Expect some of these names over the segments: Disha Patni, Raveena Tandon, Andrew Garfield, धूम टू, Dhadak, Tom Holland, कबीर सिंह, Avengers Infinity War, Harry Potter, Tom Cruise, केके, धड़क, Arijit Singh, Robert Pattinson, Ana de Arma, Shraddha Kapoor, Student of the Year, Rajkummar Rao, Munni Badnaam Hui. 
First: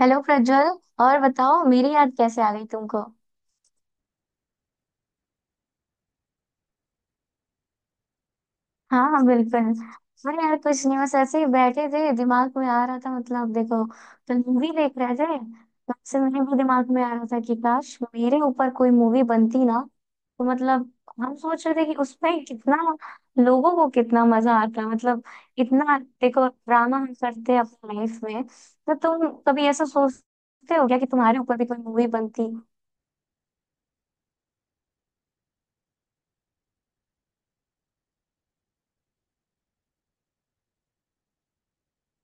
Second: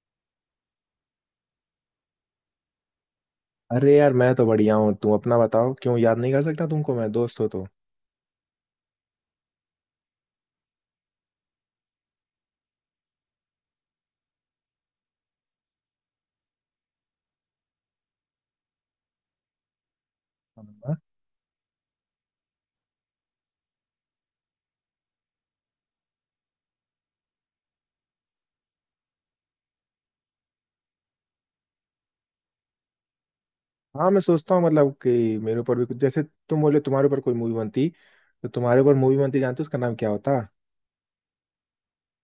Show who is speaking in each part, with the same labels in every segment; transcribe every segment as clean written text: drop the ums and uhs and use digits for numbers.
Speaker 1: Hello Prajwal. और बताओ मेरी याद कैसे आ गई तुमको।
Speaker 2: अरे यार, मैं तो बढ़िया हूँ। तुम अपना बताओ। क्यों, याद नहीं कर सकता तुमको मैं? दोस्त हो तो।
Speaker 1: हाँ हाँ, बिल्कुल। अरे यार, कुछ नहीं, बस ऐसे ही बैठे थे, दिमाग में आ रहा था। मतलब देखो, कल मूवी देख रहे थे, तब से मेरे भी दिमाग में आ रहा था कि काश मेरे ऊपर कोई मूवी बनती ना। तो मतलब
Speaker 2: हाँ
Speaker 1: हम सोच रहे थे कि उसमें कितना लोगों को कितना मजा आता, मतलब इतना देखो ड्रामा हम करते हैं अपनी लाइफ में, तो तुम कभी ऐसा सोचते हो क्या कि तुम्हारे ऊपर भी कोई मूवी बनती।
Speaker 2: हाँ, मैं सोचता हूँ मतलब कि मेरे ऊपर भी कुछ, जैसे तुम बोले तुम्हारे ऊपर कोई मूवी बनती, तो तुम्हारे ऊपर मूवी बनती, जानते हो उसका नाम क्या होता?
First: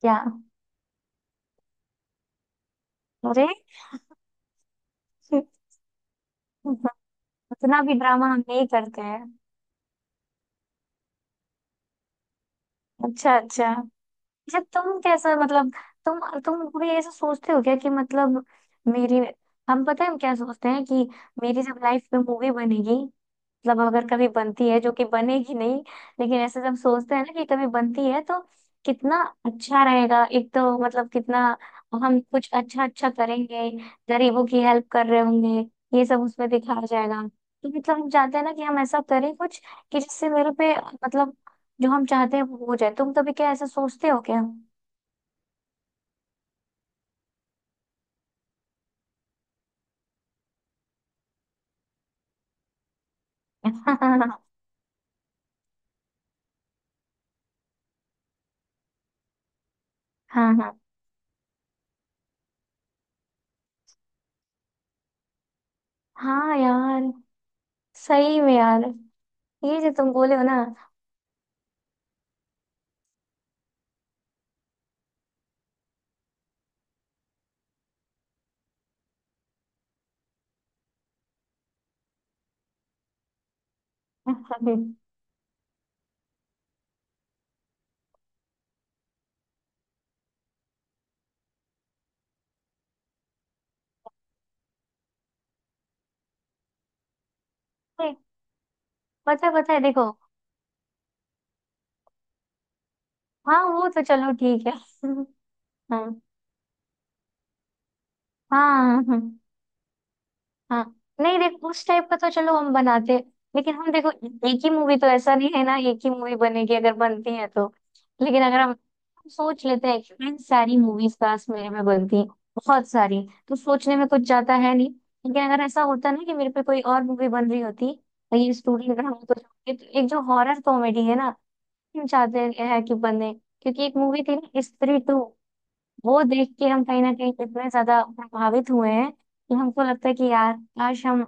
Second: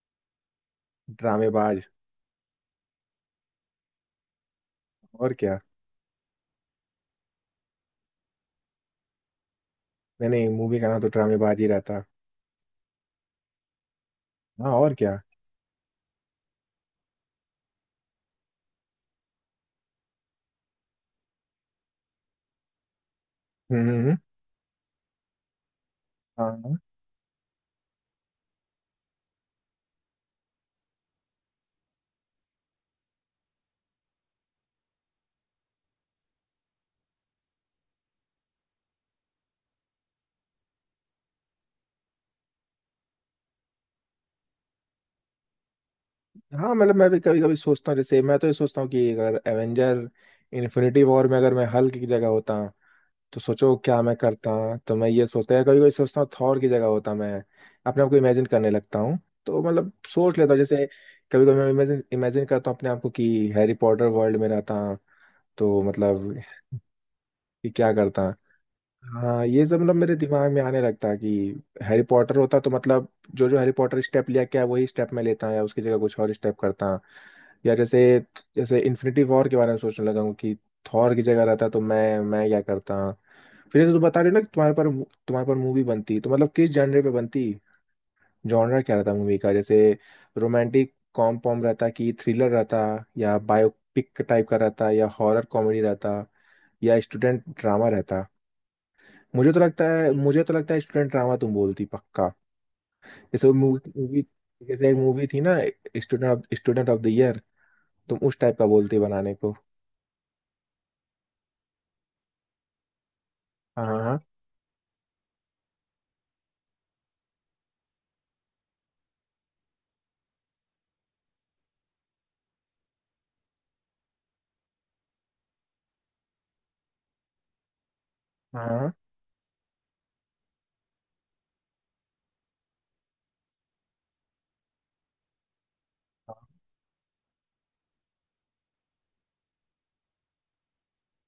Speaker 1: क्या?
Speaker 2: ड्रामेबाज।
Speaker 1: अरे।
Speaker 2: और क्या।
Speaker 1: उतना भी ड्रामा हम नहीं करते हैं।
Speaker 2: नहीं नहीं, मूवी का नाम तो ड्रामेबाज ही रहता।
Speaker 1: अच्छा अच्छा। अच्छा
Speaker 2: हाँ और
Speaker 1: तुम
Speaker 2: क्या।
Speaker 1: कैसा, मतलब तुम भी ऐसा सोचते हो क्या कि मतलब मेरी। हम, पता है हम क्या सोचते हैं कि मेरी जब लाइफ में मूवी बनेगी, मतलब
Speaker 2: हम्म हम्म,
Speaker 1: अगर
Speaker 2: हम्म।
Speaker 1: कभी बनती है, जो कि बनेगी नहीं। लेकिन ऐसे जब
Speaker 2: हाँ
Speaker 1: सोचते हैं ना कि कभी बनती है तो कितना अच्छा रहेगा, एक तो मतलब कितना हम कुछ अच्छा अच्छा करेंगे, गरीबों की हेल्प कर रहे होंगे, ये सब उसमें दिखाया जाएगा। तो मतलब हम चाहते हैं ना कि हम ऐसा करें कुछ, कि जिससे मेरे पे, मतलब जो हम चाहते हैं वो हो जाए। तुम कभी क्या ऐसा सोचते हो क्या?
Speaker 2: हाँ, मतलब मैं भी कभी कभी सोचता हूँ। जैसे मैं तो ये सोचता हूँ कि अगर एवेंजर इन्फिनिटी वॉर में अगर मैं हल्क की जगह होता तो सोचो क्या मैं
Speaker 1: हाँ,
Speaker 2: करता। तो मैं ये सोचता है, कभी कभी सोचता हूँ थॉर की जगह होता मैं, अपने आप को इमेजिन करने लगता हूँ। तो मतलब सोच लेता
Speaker 1: हाँ।
Speaker 2: हूँ। जैसे कभी कभी मैं इमेजिन इमेजिन करता हूँ अपने आप को कि हैरी पॉटर वर्ल्ड में रहता, तो मतलब
Speaker 1: हाँ यार,
Speaker 2: कि क्या करता।
Speaker 1: सही में यार।
Speaker 2: हाँ, ये
Speaker 1: ये
Speaker 2: सब
Speaker 1: जो
Speaker 2: मतलब
Speaker 1: तुम
Speaker 2: मेरे
Speaker 1: बोले हो
Speaker 2: दिमाग
Speaker 1: ना,
Speaker 2: में आने लगता है कि हैरी पॉटर होता तो मतलब जो जो हैरी पॉटर स्टेप लिया क्या वही स्टेप मैं लेता या उसकी जगह कुछ और स्टेप करता। या जैसे जैसे इन्फिनिटी वॉर के बारे में सोचने लगा हूँ कि थॉर की जगह रहता तो मैं क्या करता। फिर जैसे तुम बता रहे हो ना कि तुम्हारे पर,
Speaker 1: नहीं,
Speaker 2: मूवी बनती तो मतलब किस जॉनर पे बनती? जॉनर क्या रहता मूवी का? जैसे रोमांटिक कॉम पॉम रहता कि थ्रिलर रहता, या बायोपिक टाइप का रहता या हॉरर कॉमेडी रहता या स्टूडेंट ड्रामा रहता।
Speaker 1: पता है पता है, देखो।
Speaker 2: मुझे तो लगता है स्टूडेंट ड्रामा तुम बोलती पक्का। जैसे वो
Speaker 1: हाँ वो तो
Speaker 2: मूवी,
Speaker 1: चलो ठीक है।
Speaker 2: जैसे एक मूवी थी ना,
Speaker 1: हाँ।
Speaker 2: Student of the year. तुम उस टाइप का
Speaker 1: हाँ।
Speaker 2: बोलती
Speaker 1: हाँ।
Speaker 2: बनाने को।
Speaker 1: हाँ, नहीं देखो, उस टाइप का तो चलो हम बनाते हैं। लेकिन
Speaker 2: हाँ
Speaker 1: हम देखो,
Speaker 2: हाँ
Speaker 1: एक ही मूवी तो ऐसा नहीं है ना, एक ही मूवी बनेगी अगर बनती है तो। लेकिन अगर हम सोच लेते हैं कि इन सारी मूवीज पास मेरे में बनती हैं बहुत सारी, तो सोचने में कुछ जाता है नहीं। लेकिन अगर ऐसा होता ना कि मेरे पे कोई और मूवी बन रही होती, और ये
Speaker 2: हाँ हाँ।
Speaker 1: स्टूडेंट हम तो एक एक जो हॉरर कॉमेडी है ना, हम चाहते हैं कि बने। क्योंकि एक मूवी थी ना, स्त्री टू, वो देख के हम कहीं ना कहीं इतने ज्यादा प्रभावित हुए हैं कि हमको लगता है कि यार, काश हम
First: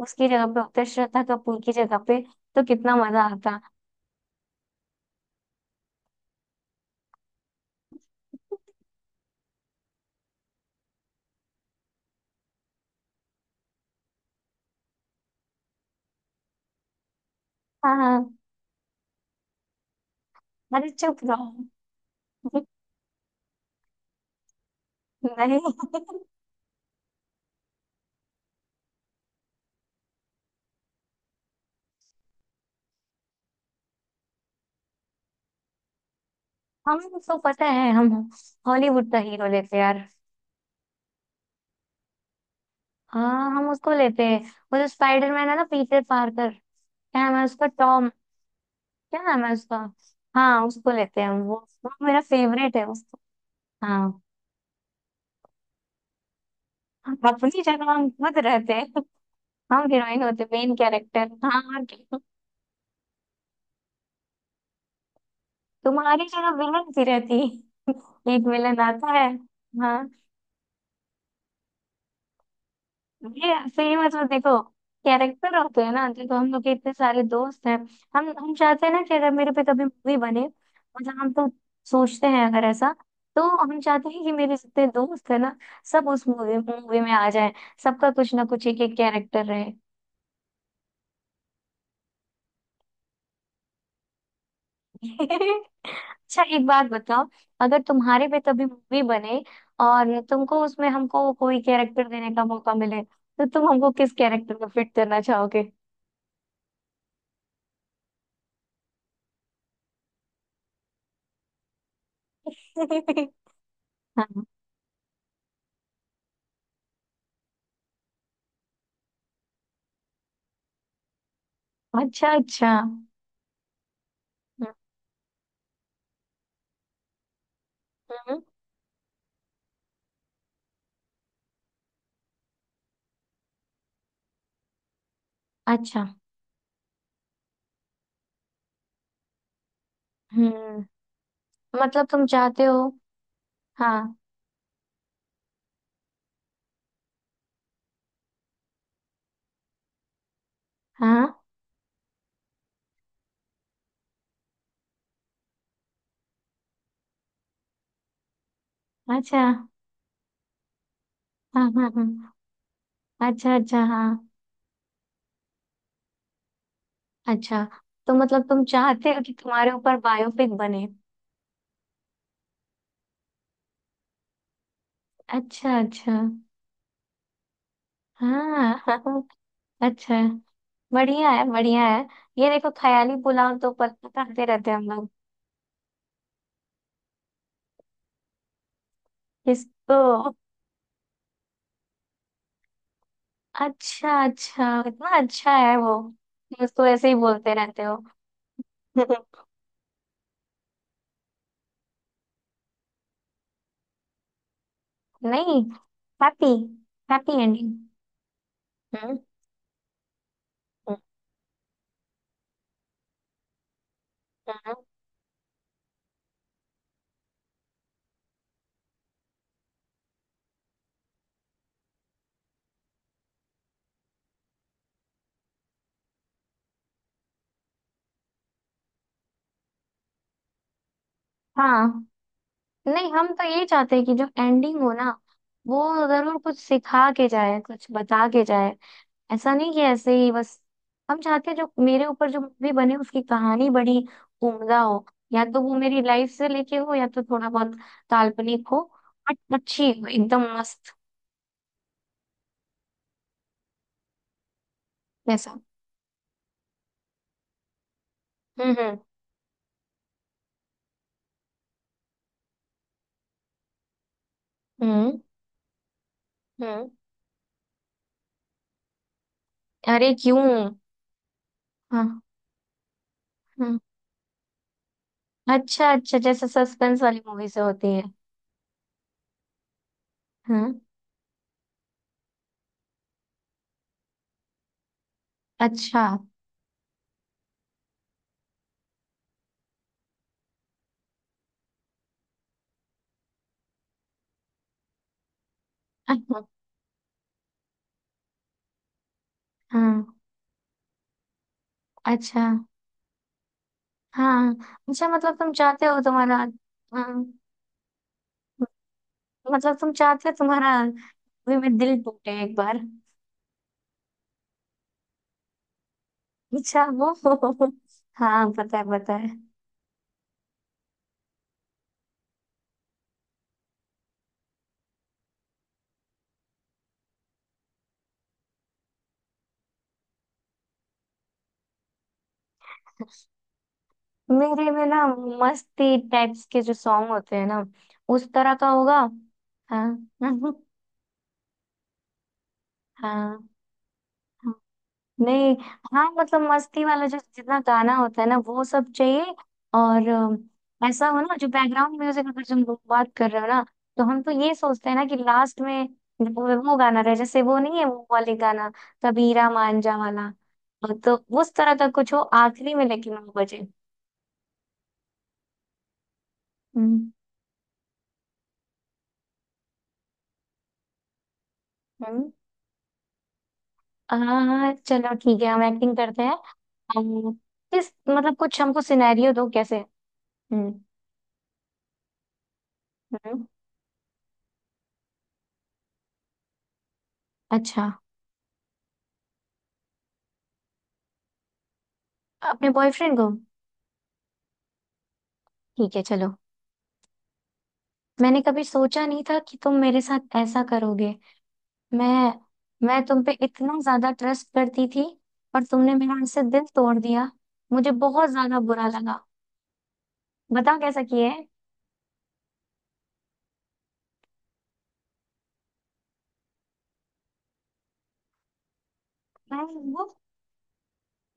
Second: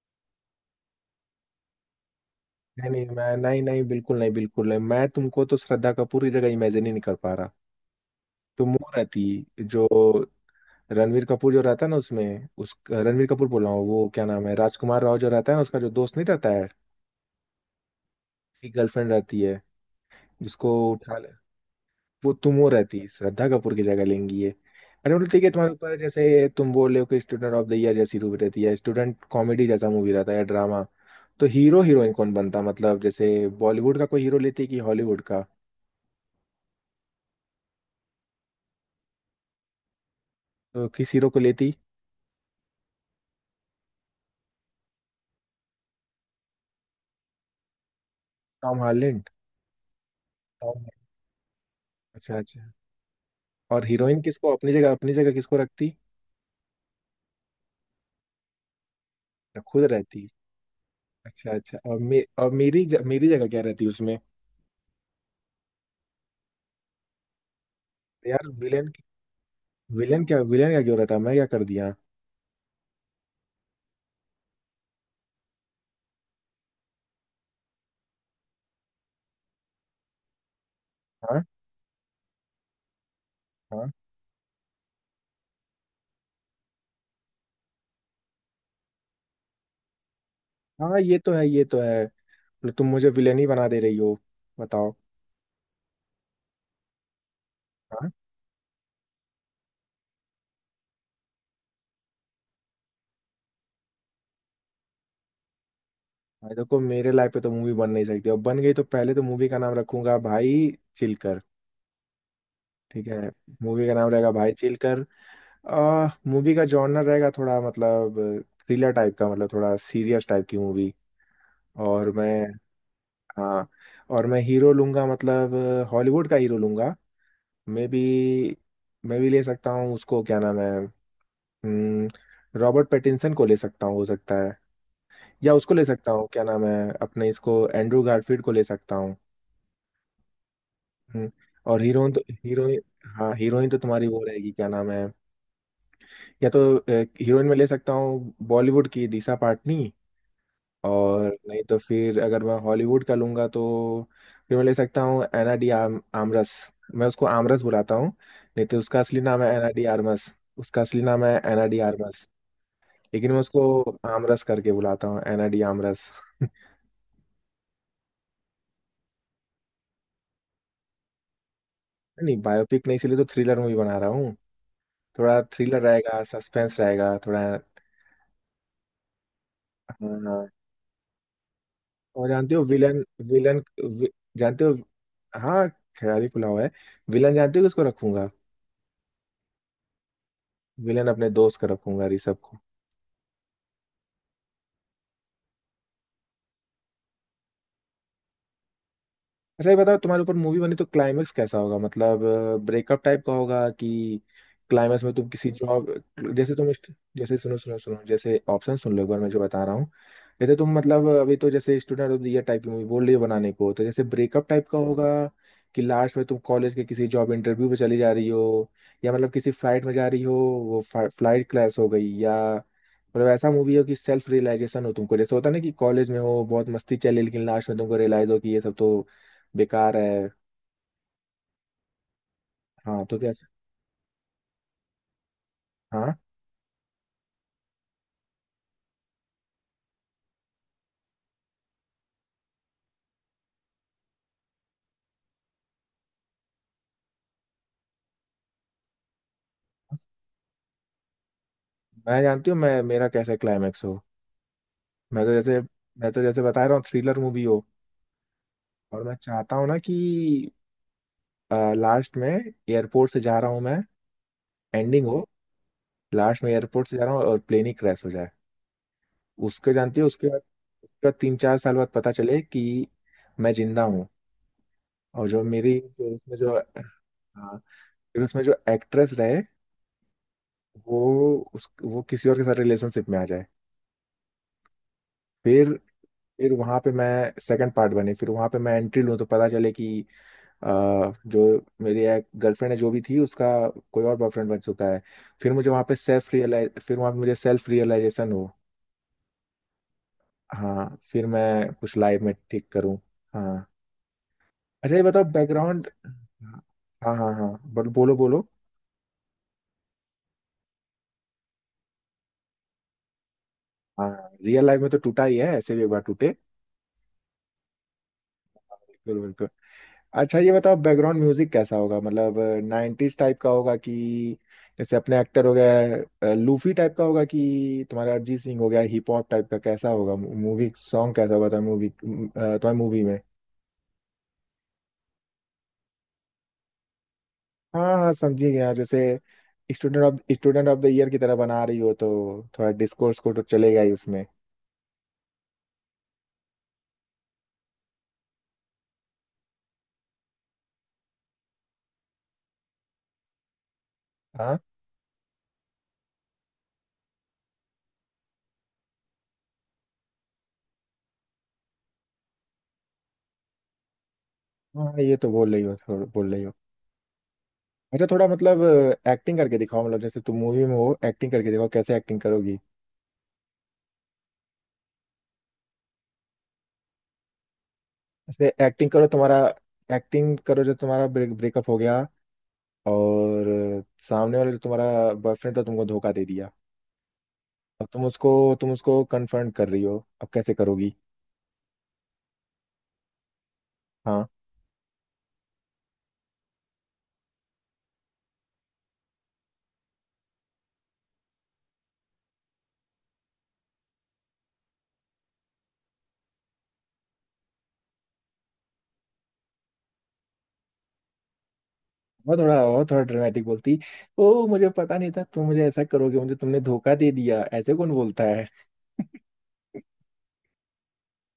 Speaker 1: उसकी जगह पे होते, श्रद्धा कपूर की जगह पे, तो
Speaker 2: नहीं
Speaker 1: कितना
Speaker 2: नहीं,
Speaker 1: मजा
Speaker 2: मैं
Speaker 1: आता।
Speaker 2: नहीं नहीं, बिल्कुल नहीं, बिल्कुल नहीं, मैं तुमको तो श्रद्धा कपूर की जगह इमेजिन ही नहीं कर पा रहा। तुम वो रहती, जो रणवीर कपूर जो रहता है ना उसमें, उस रणवीर कपूर बोल रहा हूँ, वो क्या नाम है, राजकुमार राव जो रहता है ना, उसका जो दोस्त नहीं रहता है
Speaker 1: हाँ हाँ,
Speaker 2: उसकी गर्लफ्रेंड रहती है, जिसको
Speaker 1: अरे
Speaker 2: उठा
Speaker 1: चुप
Speaker 2: ले।
Speaker 1: रहो।
Speaker 2: वो तुम वो रहती श्रद्धा कपूर की जगह लेंगी ये। अरे मतलब ठीक है तुम्हारे
Speaker 1: नहीं,
Speaker 2: ऊपर है, जैसे तुम बोल रहे हो कि स्टूडेंट ऑफ द ईयर जैसी मूवी रहती है, स्टूडेंट कॉमेडी जैसा मूवी रहता है या ड्रामा, तो हीरो हीरोइन कौन बनता? मतलब जैसे बॉलीवुड का कोई हीरो लेती कि हॉलीवुड का?
Speaker 1: हमें उसको पता है। हम हॉलीवुड का हीरो लेते यार।
Speaker 2: तो किस हीरो को लेती?
Speaker 1: हाँ, हम उसको लेते हैं। वो जो स्पाइडरमैन है ना, पीटर पार्कर। क्या नाम है उसका, टॉम।
Speaker 2: टॉम
Speaker 1: क्या
Speaker 2: हार्लेंड।
Speaker 1: नाम है उसका? हाँ
Speaker 2: टॉम।
Speaker 1: उसको लेते हैं हम। वो मेरा
Speaker 2: अच्छा अच्छा।
Speaker 1: फेवरेट है, उसको।
Speaker 2: और हीरोइन
Speaker 1: हाँ,
Speaker 2: किसको, अपनी जगह किसको रखती?
Speaker 1: अपनी जगह हम खुद रहते हैं। हाँ,
Speaker 2: खुद
Speaker 1: हीरोइन
Speaker 2: रहती।
Speaker 1: होते मेन कैरेक्टर।
Speaker 2: अच्छा
Speaker 1: हाँ
Speaker 2: अच्छा।
Speaker 1: और
Speaker 2: और,
Speaker 1: क्या?
Speaker 2: मे, और मेरी जगह क्या रहती उसमें?
Speaker 1: तुम्हारी जगह विलन सी रहती। एक
Speaker 2: यार
Speaker 1: विलन
Speaker 2: विलेन।
Speaker 1: आता है। हाँ
Speaker 2: विलेन क्या क्यों रहता? मैं क्या कर दिया?
Speaker 1: ये सही। मतलब देखो, कैरेक्टर होते हैं ना, देखो हम लोग के इतने सारे दोस्त हैं। हम चाहते हैं ना कि अगर मेरे पे कभी मूवी बने, मतलब हम
Speaker 2: हाँ
Speaker 1: तो सोचते हैं अगर ऐसा, तो हम
Speaker 2: हाँ
Speaker 1: चाहते हैं कि मेरे जितने दोस्त है ना, सब उस मूवी मूवी में आ जाए, सबका कुछ ना कुछ, एक एक कैरेक्टर
Speaker 2: हाँ, ये तो है ये तो है। मतलब तुम मुझे विलेन ही बना दे रही हो। बताओ।
Speaker 1: रहे। अच्छा, एक बात बताओ, अगर
Speaker 2: हाँ।
Speaker 1: तुम्हारे पे कभी मूवी बने, और तुमको उसमें हमको कोई कैरेक्टर देने का मौका मिले, तो तुम हमको किस कैरेक्टर में फिट करना चाहोगे?
Speaker 2: भाई देखो, मेरे लाइफ पे तो मूवी बन नहीं सकती, अब बन गई तो पहले तो मूवी का नाम रखूंगा, भाई चिलकर। ठीक है। मूवी का नाम रहेगा
Speaker 1: हाँ,
Speaker 2: भाई चिलकर। आ मूवी का जॉनर रहेगा, थोड़ा मतलब थ्रिलर टाइप का, मतलब थोड़ा सीरियस टाइप की मूवी। और
Speaker 1: अच्छा
Speaker 2: मैं
Speaker 1: अच्छा।
Speaker 2: हाँ, और मैं हीरो लूंगा मतलब, हॉलीवुड का हीरो लूंगा। मे
Speaker 1: हम्म,
Speaker 2: बी मैं भी ले सकता हूँ उसको क्या नाम है, रॉबर्ट पैटिंसन को ले सकता हूँ, हो सकता है। या उसको ले
Speaker 1: अच्छा।
Speaker 2: सकता हूँ क्या नाम है, अपने इसको एंड्रू गारफील्ड को ले सकता हूँ।
Speaker 1: हम्म,
Speaker 2: हम्म, और
Speaker 1: मतलब
Speaker 2: हीरोइन, तो
Speaker 1: तुम चाहते
Speaker 2: हीरोइन।
Speaker 1: हो।
Speaker 2: हाँ, हीरोइन तो तुम्हारी
Speaker 1: हाँ
Speaker 2: वो रहेगी क्या नाम है। या तो हीरोइन में ले सकता हूँ बॉलीवुड की दिशा पाटनी।
Speaker 1: हाँ,
Speaker 2: और नहीं तो फिर अगर मैं हॉलीवुड का लूंगा तो फिर मैं ले सकता हूँ एना डी आमरस। मैं उसको आमरस बुलाता हूँ। नहीं तो उसका असली नाम
Speaker 1: अच्छा।
Speaker 2: है एना डी आरमस। उसका असली नाम है
Speaker 1: हाँ
Speaker 2: एना डी
Speaker 1: हाँ हाँ,
Speaker 2: आरमस। लेकिन मैं
Speaker 1: अच्छा
Speaker 2: उसको
Speaker 1: अच्छा। हाँ,
Speaker 2: आमरस करके बुलाता हूँ, एना डी आमरस।
Speaker 1: अच्छा। तो मतलब तुम चाहते हो कि तुम्हारे ऊपर बायोपिक बने।
Speaker 2: नहीं बायोपिक नहीं, इसलिए तो थ्रिलर मूवी बना रहा हूँ। थोड़ा
Speaker 1: अच्छा
Speaker 2: थ्रिलर
Speaker 1: अच्छा।
Speaker 2: रहेगा, सस्पेंस रहेगा थोड़ा।
Speaker 1: हाँ हाँ, अच्छा।
Speaker 2: हाँ।
Speaker 1: बढ़िया है बढ़िया है।
Speaker 2: और
Speaker 1: ये
Speaker 2: जानते हो
Speaker 1: देखो,
Speaker 2: विलन,
Speaker 1: ख्याली पुलाव
Speaker 2: विलन
Speaker 1: तो पता
Speaker 2: वि,
Speaker 1: करते
Speaker 2: जानते
Speaker 1: रहते
Speaker 2: हो।
Speaker 1: हैं हम लोग।
Speaker 2: हाँ। खिलाड़ी पुलाव है। विलन जानते हो किसको रखूंगा?
Speaker 1: किसको?
Speaker 2: विलन अपने दोस्त का रखूंगा, ऋषभ को।
Speaker 1: अच्छा अच्छा, इतना अच्छा है वो? तुम उसको ऐसे ही बोलते रहते हो?
Speaker 2: अच्छा ये बताओ तुम्हारे ऊपर मूवी बनी तो क्लाइमेक्स कैसा होगा मतलब? ब्रेकअप टाइप का होगा कि क्लाइमेक्स में तुम किसी
Speaker 1: नहीं,
Speaker 2: जॉब,
Speaker 1: हैप्पी
Speaker 2: जैसे तुम जैसे
Speaker 1: हैप्पी
Speaker 2: सुनो
Speaker 1: एंडिंग।
Speaker 2: सुनो सुनो, जैसे ऑप्शन सुन लो एक
Speaker 1: हम्म
Speaker 2: बार मैं जो बता रहा हूँ। जैसे तुम
Speaker 1: हम्म,
Speaker 2: मतलब अभी तो जैसे student of the year type की मूवी बोल रही हो बनाने को, तो जैसे ब्रेकअप टाइप का
Speaker 1: हम्म।
Speaker 2: होगा कि लास्ट में तुम कॉलेज के किसी जॉब इंटरव्यू पे चली जा रही हो, या मतलब किसी फ्लाइट में जा रही हो, वो फ्लाइट क्लैश हो गई, या मतलब ऐसा मूवी हो कि सेल्फ रियलाइजेशन हो तुमको, जैसे होता है ना कि कॉलेज में हो बहुत मस्ती चली लेकिन लास्ट में तुमको रियलाइज हो कि ये सब तो बेकार है।
Speaker 1: हाँ।
Speaker 2: हाँ
Speaker 1: नहीं,
Speaker 2: तो
Speaker 1: हम तो
Speaker 2: कैसे।
Speaker 1: ये चाहते हैं कि जो एंडिंग हो ना, वो
Speaker 2: हाँ,
Speaker 1: जरूर कुछ सिखा के जाए, कुछ बता के जाए। ऐसा नहीं कि ऐसे ही बस। हम चाहते हैं जो मेरे ऊपर जो मूवी बने, उसकी कहानी बड़ी उम्दा हो, या तो वो मेरी लाइफ से लेके हो, या तो थोड़ा बहुत काल्पनिक हो, बट अच्छी हो एकदम मस्त।
Speaker 2: मैं जानती हूँ मैं मेरा कैसा क्लाइमेक्स हो। मैं तो
Speaker 1: वैसा।
Speaker 2: जैसे मैं तो जैसे बता रहा हूँ, थ्रिलर मूवी हो,
Speaker 1: हम्म।
Speaker 2: और मैं चाहता हूँ ना कि लास्ट में एयरपोर्ट से जा रहा हूँ मैं, एंडिंग
Speaker 1: हम्म
Speaker 2: हो। लास्ट में एयरपोर्ट
Speaker 1: हम्म।
Speaker 2: से जा रहा हूँ और प्लेन ही क्रैश हो जाए। उसको जानती है
Speaker 1: अरे
Speaker 2: उसके बाद?
Speaker 1: क्यों?
Speaker 2: उसके बाद 3-4 साल बाद पता
Speaker 1: हाँ।
Speaker 2: चले कि मैं
Speaker 1: हाँ,
Speaker 2: जिंदा हूँ। और जो मेरी
Speaker 1: अच्छा
Speaker 2: जो
Speaker 1: अच्छा,
Speaker 2: उसमें
Speaker 1: जैसे
Speaker 2: जो,
Speaker 1: सस्पेंस वाली मूवी
Speaker 2: हाँ,
Speaker 1: से होती है।
Speaker 2: फिर उसमें जो एक्ट्रेस रहे
Speaker 1: हाँ,
Speaker 2: वो, उस वो किसी और के साथ रिलेशनशिप में आ जाए। फिर
Speaker 1: अच्छा
Speaker 2: फिर वहां पे मैं सेकंड पार्ट बने, फिर वहां पे मैं एंट्री लूँ तो पता चले कि अ, जो मेरी एक गर्लफ्रेंड है जो भी थी उसका कोई और बॉयफ्रेंड बन चुका है।
Speaker 1: अच्छा।
Speaker 2: फिर वहाँ पे मुझे सेल्फ रियलाइजेशन हो।
Speaker 1: हाँ,
Speaker 2: हाँ, फिर मैं कुछ लाइफ में
Speaker 1: अच्छा।
Speaker 2: ठीक करूँ। हाँ।
Speaker 1: हाँ,
Speaker 2: अच्छा ये
Speaker 1: अच्छा,
Speaker 2: बताओ
Speaker 1: मतलब तुम चाहते
Speaker 2: बैकग्राउंड।
Speaker 1: हो तुम्हारा।
Speaker 2: हाँ
Speaker 1: हाँ,
Speaker 2: हाँ हाँ, बोलो बोलो बोलो।
Speaker 1: मतलब तुम चाहते हो तुम्हारा मूवी में दिल टूटे एक बार।
Speaker 2: हाँ रियल लाइफ में तो टूटा ही है, ऐसे भी एक बार टूटे।
Speaker 1: अच्छा वो, हाँ, पता है पता
Speaker 2: बिल्कुल
Speaker 1: है।
Speaker 2: बिल्कुल। अच्छा ये बताओ बैकग्राउंड म्यूजिक कैसा होगा मतलब? नाइन्टीज टाइप का होगा, कि जैसे अपने एक्टर हो गया लूफी टाइप का होगा, कि तुम्हारा अरिजीत सिंह हो गया हिप हॉप टाइप का, कैसा होगा? मूवी सॉन्ग कैसा होगा तुम्हारी मूवी, तुम्हारी मूवी में
Speaker 1: मेरे में ना, मस्ती टाइप्स के जो सॉन्ग होते हैं ना,
Speaker 2: हाँ हाँ,
Speaker 1: उस
Speaker 2: समझी
Speaker 1: तरह का
Speaker 2: गया। जैसे
Speaker 1: होगा। हाँ हाँ।
Speaker 2: स्टूडेंट ऑफ द ईयर की तरह बना रही हो तो थोड़ा डिस्कोर्स को
Speaker 1: हाँ,
Speaker 2: तो चलेगा ही उसमें।
Speaker 1: नहीं। हाँ मतलब मस्ती वाला जो जितना गाना होता है ना, वो सब चाहिए। और ऐसा हो ना जो बैकग्राउंड म्यूजिक, अगर तुम लोग बात कर रहे हो ना, तो हम तो ये
Speaker 2: हाँ
Speaker 1: सोचते हैं ना कि लास्ट में वो गाना रहे, जैसे वो नहीं है, वो वाले गाना, कबीरा मांझा वाला, तो उस तरह का कुछ हो आखिरी में, लेकिन वो बजे।
Speaker 2: हाँ, ये तो बोल रही हो, थोड़ा बोल रही हो।
Speaker 1: हम्म
Speaker 2: अच्छा थोड़ा मतलब एक्टिंग करके दिखाओ। मतलब जैसे तुम मूवी में हो, एक्टिंग करके दिखाओ कैसे एक्टिंग
Speaker 1: हम्म।
Speaker 2: करोगी।
Speaker 1: हाँ हाँ, चलो ठीक है, हम एक्टिंग करते हैं। अम, किस मतलब,
Speaker 2: ऐसे
Speaker 1: कुछ हमको
Speaker 2: एक्टिंग करो,
Speaker 1: सिनेरियो
Speaker 2: तुम्हारा
Speaker 1: दो कैसे।
Speaker 2: एक्टिंग करो
Speaker 1: हम्म
Speaker 2: जो तुम्हारा ब्रेकअप हो गया
Speaker 1: हम्म,
Speaker 2: और सामने वाले जो तुम्हारा बॉयफ्रेंड था तुमको धोखा दे दिया। अब
Speaker 1: अच्छा।
Speaker 2: तुम उसको कन्फ्रंट कर रही हो। अब कैसे करोगी?
Speaker 1: अपने बॉयफ्रेंड को?
Speaker 2: हाँ,
Speaker 1: ठीक है चलो। मैंने कभी सोचा नहीं था कि तुम मेरे साथ ऐसा करोगे। मैं मैं तुम पे इतना ज्यादा ट्रस्ट करती थी, और तुमने मेरा उससे दिल तोड़ दिया, मुझे बहुत ज्यादा बुरा लगा। बताओ कैसा किया है।
Speaker 2: और थोड़ा ड्रामेटिक बोलती। ओ मुझे पता नहीं था तुम मुझे ऐसा करोगे, मुझे तुमने धोखा दे दिया, ऐसे कौन बोलता है?
Speaker 1: मैं वो-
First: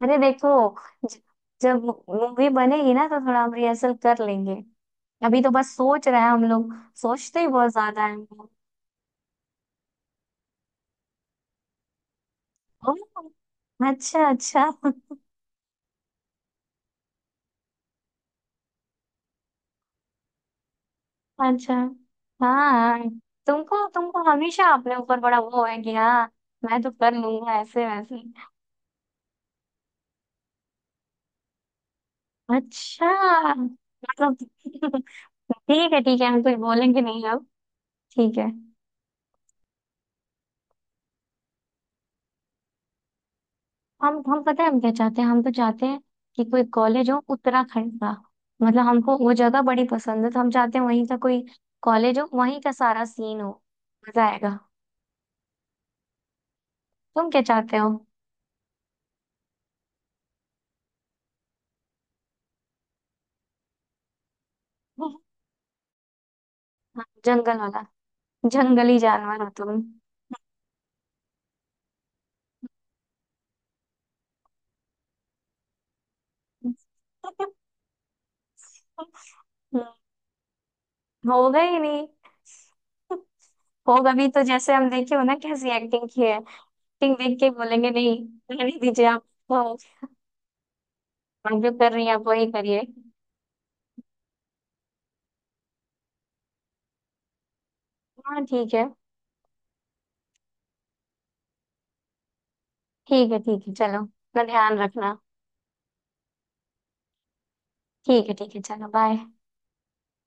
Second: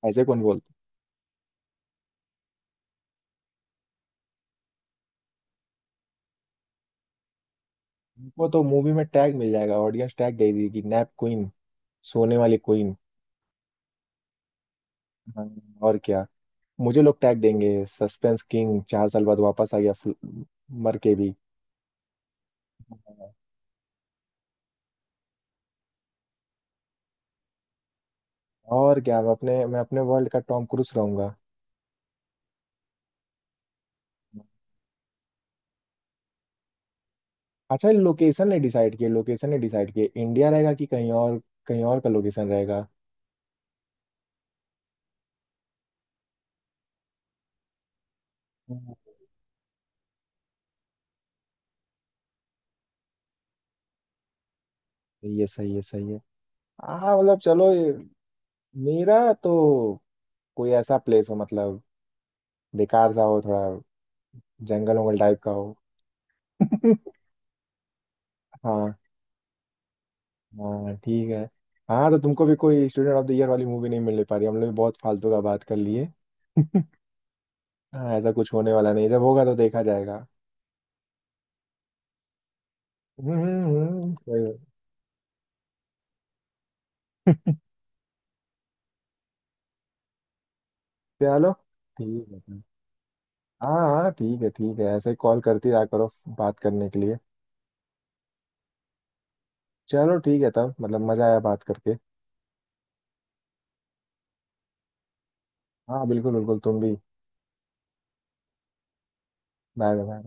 Speaker 1: अरे
Speaker 2: ऐसे कौन
Speaker 1: देखो,
Speaker 2: बोलता
Speaker 1: ज- जब मूवी बनेगी ना, तो थोड़ा हम रिहर्सल कर लेंगे। अभी तो बस सोच रहे हैं हम लोग। सोचते ही बहुत ज्यादा है।
Speaker 2: है? उनको तो मूवी में टैग मिल जाएगा, ऑडियंस टैग दे देगी, नैप क्वीन, सोने वाली क्वीन।
Speaker 1: ओह, अच्छा अच्छा।
Speaker 2: हाँ, और क्या। मुझे लोग टैग देंगे, सस्पेंस किंग, 4 साल बाद वापस आ गया, मर के भी।
Speaker 1: अच्छा, हाँ। तुमको तुमको हमेशा अपने ऊपर बड़ा वो है कि हाँ, मैं तो कर लूंगा ऐसे वैसे।
Speaker 2: और क्या, मैं अपने वर्ल्ड का टॉम क्रूज रहूंगा।
Speaker 1: अच्छा, मतलब ठीक है ठीक है, हम कुछ बोलेंगे नहीं अब।
Speaker 2: अच्छा,
Speaker 1: ठीक है।
Speaker 2: लोकेशन ने डिसाइड किया, इंडिया रहेगा कि कहीं और, कहीं और का लोकेशन रहेगा?
Speaker 1: हम पता है हम क्या चाहते हैं। हम तो चाहते हैं कि कोई कॉलेज हो उत्तराखंड का, मतलब हमको वो जगह बड़ी पसंद है, तो हम चाहते हैं वहीं का कोई कॉलेज हो, वहीं का सारा सीन हो, मजा आएगा।
Speaker 2: ये सही है सही है। हाँ
Speaker 1: तुम
Speaker 2: मतलब
Speaker 1: क्या
Speaker 2: चलो
Speaker 1: चाहते हो?
Speaker 2: मेरा तो कोई ऐसा प्लेस हो मतलब बेकार सा हो थोड़ा, जंगल वंगल टाइप का हो।
Speaker 1: हाँ, जंगल वाला।
Speaker 2: हाँ
Speaker 1: जंगली जानवर हो तुम।
Speaker 2: हाँ ठीक है। हाँ, तो तुमको भी कोई स्टूडेंट ऑफ द ईयर वाली मूवी नहीं मिल पा रही, हम लोग भी बहुत फालतू का बात कर लिए। हाँ, ऐसा कुछ होने वाला नहीं, जब होगा तो देखा
Speaker 1: हम्म,
Speaker 2: जाएगा।
Speaker 1: होगा ही नहीं।
Speaker 2: हम्म
Speaker 1: होगा भी तो,
Speaker 2: सही
Speaker 1: जैसे हम देखे हो ना कैसी एक्टिंग की है, एक्टिंग देख के
Speaker 2: है।
Speaker 1: बोलेंगे नहीं, रहने दीजिए आप। तो आप
Speaker 2: चलो
Speaker 1: जो कर रही हैं आप,
Speaker 2: ठीक है
Speaker 1: वही
Speaker 2: फिर।
Speaker 1: करिए।
Speaker 2: हाँ हाँ ठीक है ठीक है, ऐसे कॉल करती रहा करो बात करने के लिए।
Speaker 1: हाँ ठीक है।
Speaker 2: चलो ठीक है, तब मतलब मजा आया बात करके।
Speaker 1: ठीक है ठीक है, चलो अपना ध्यान रखना।
Speaker 2: हाँ बिल्कुल बिल्कुल, तुम भी।
Speaker 1: ठीक है ठीक है, चलो बाय।
Speaker 2: Bye bye.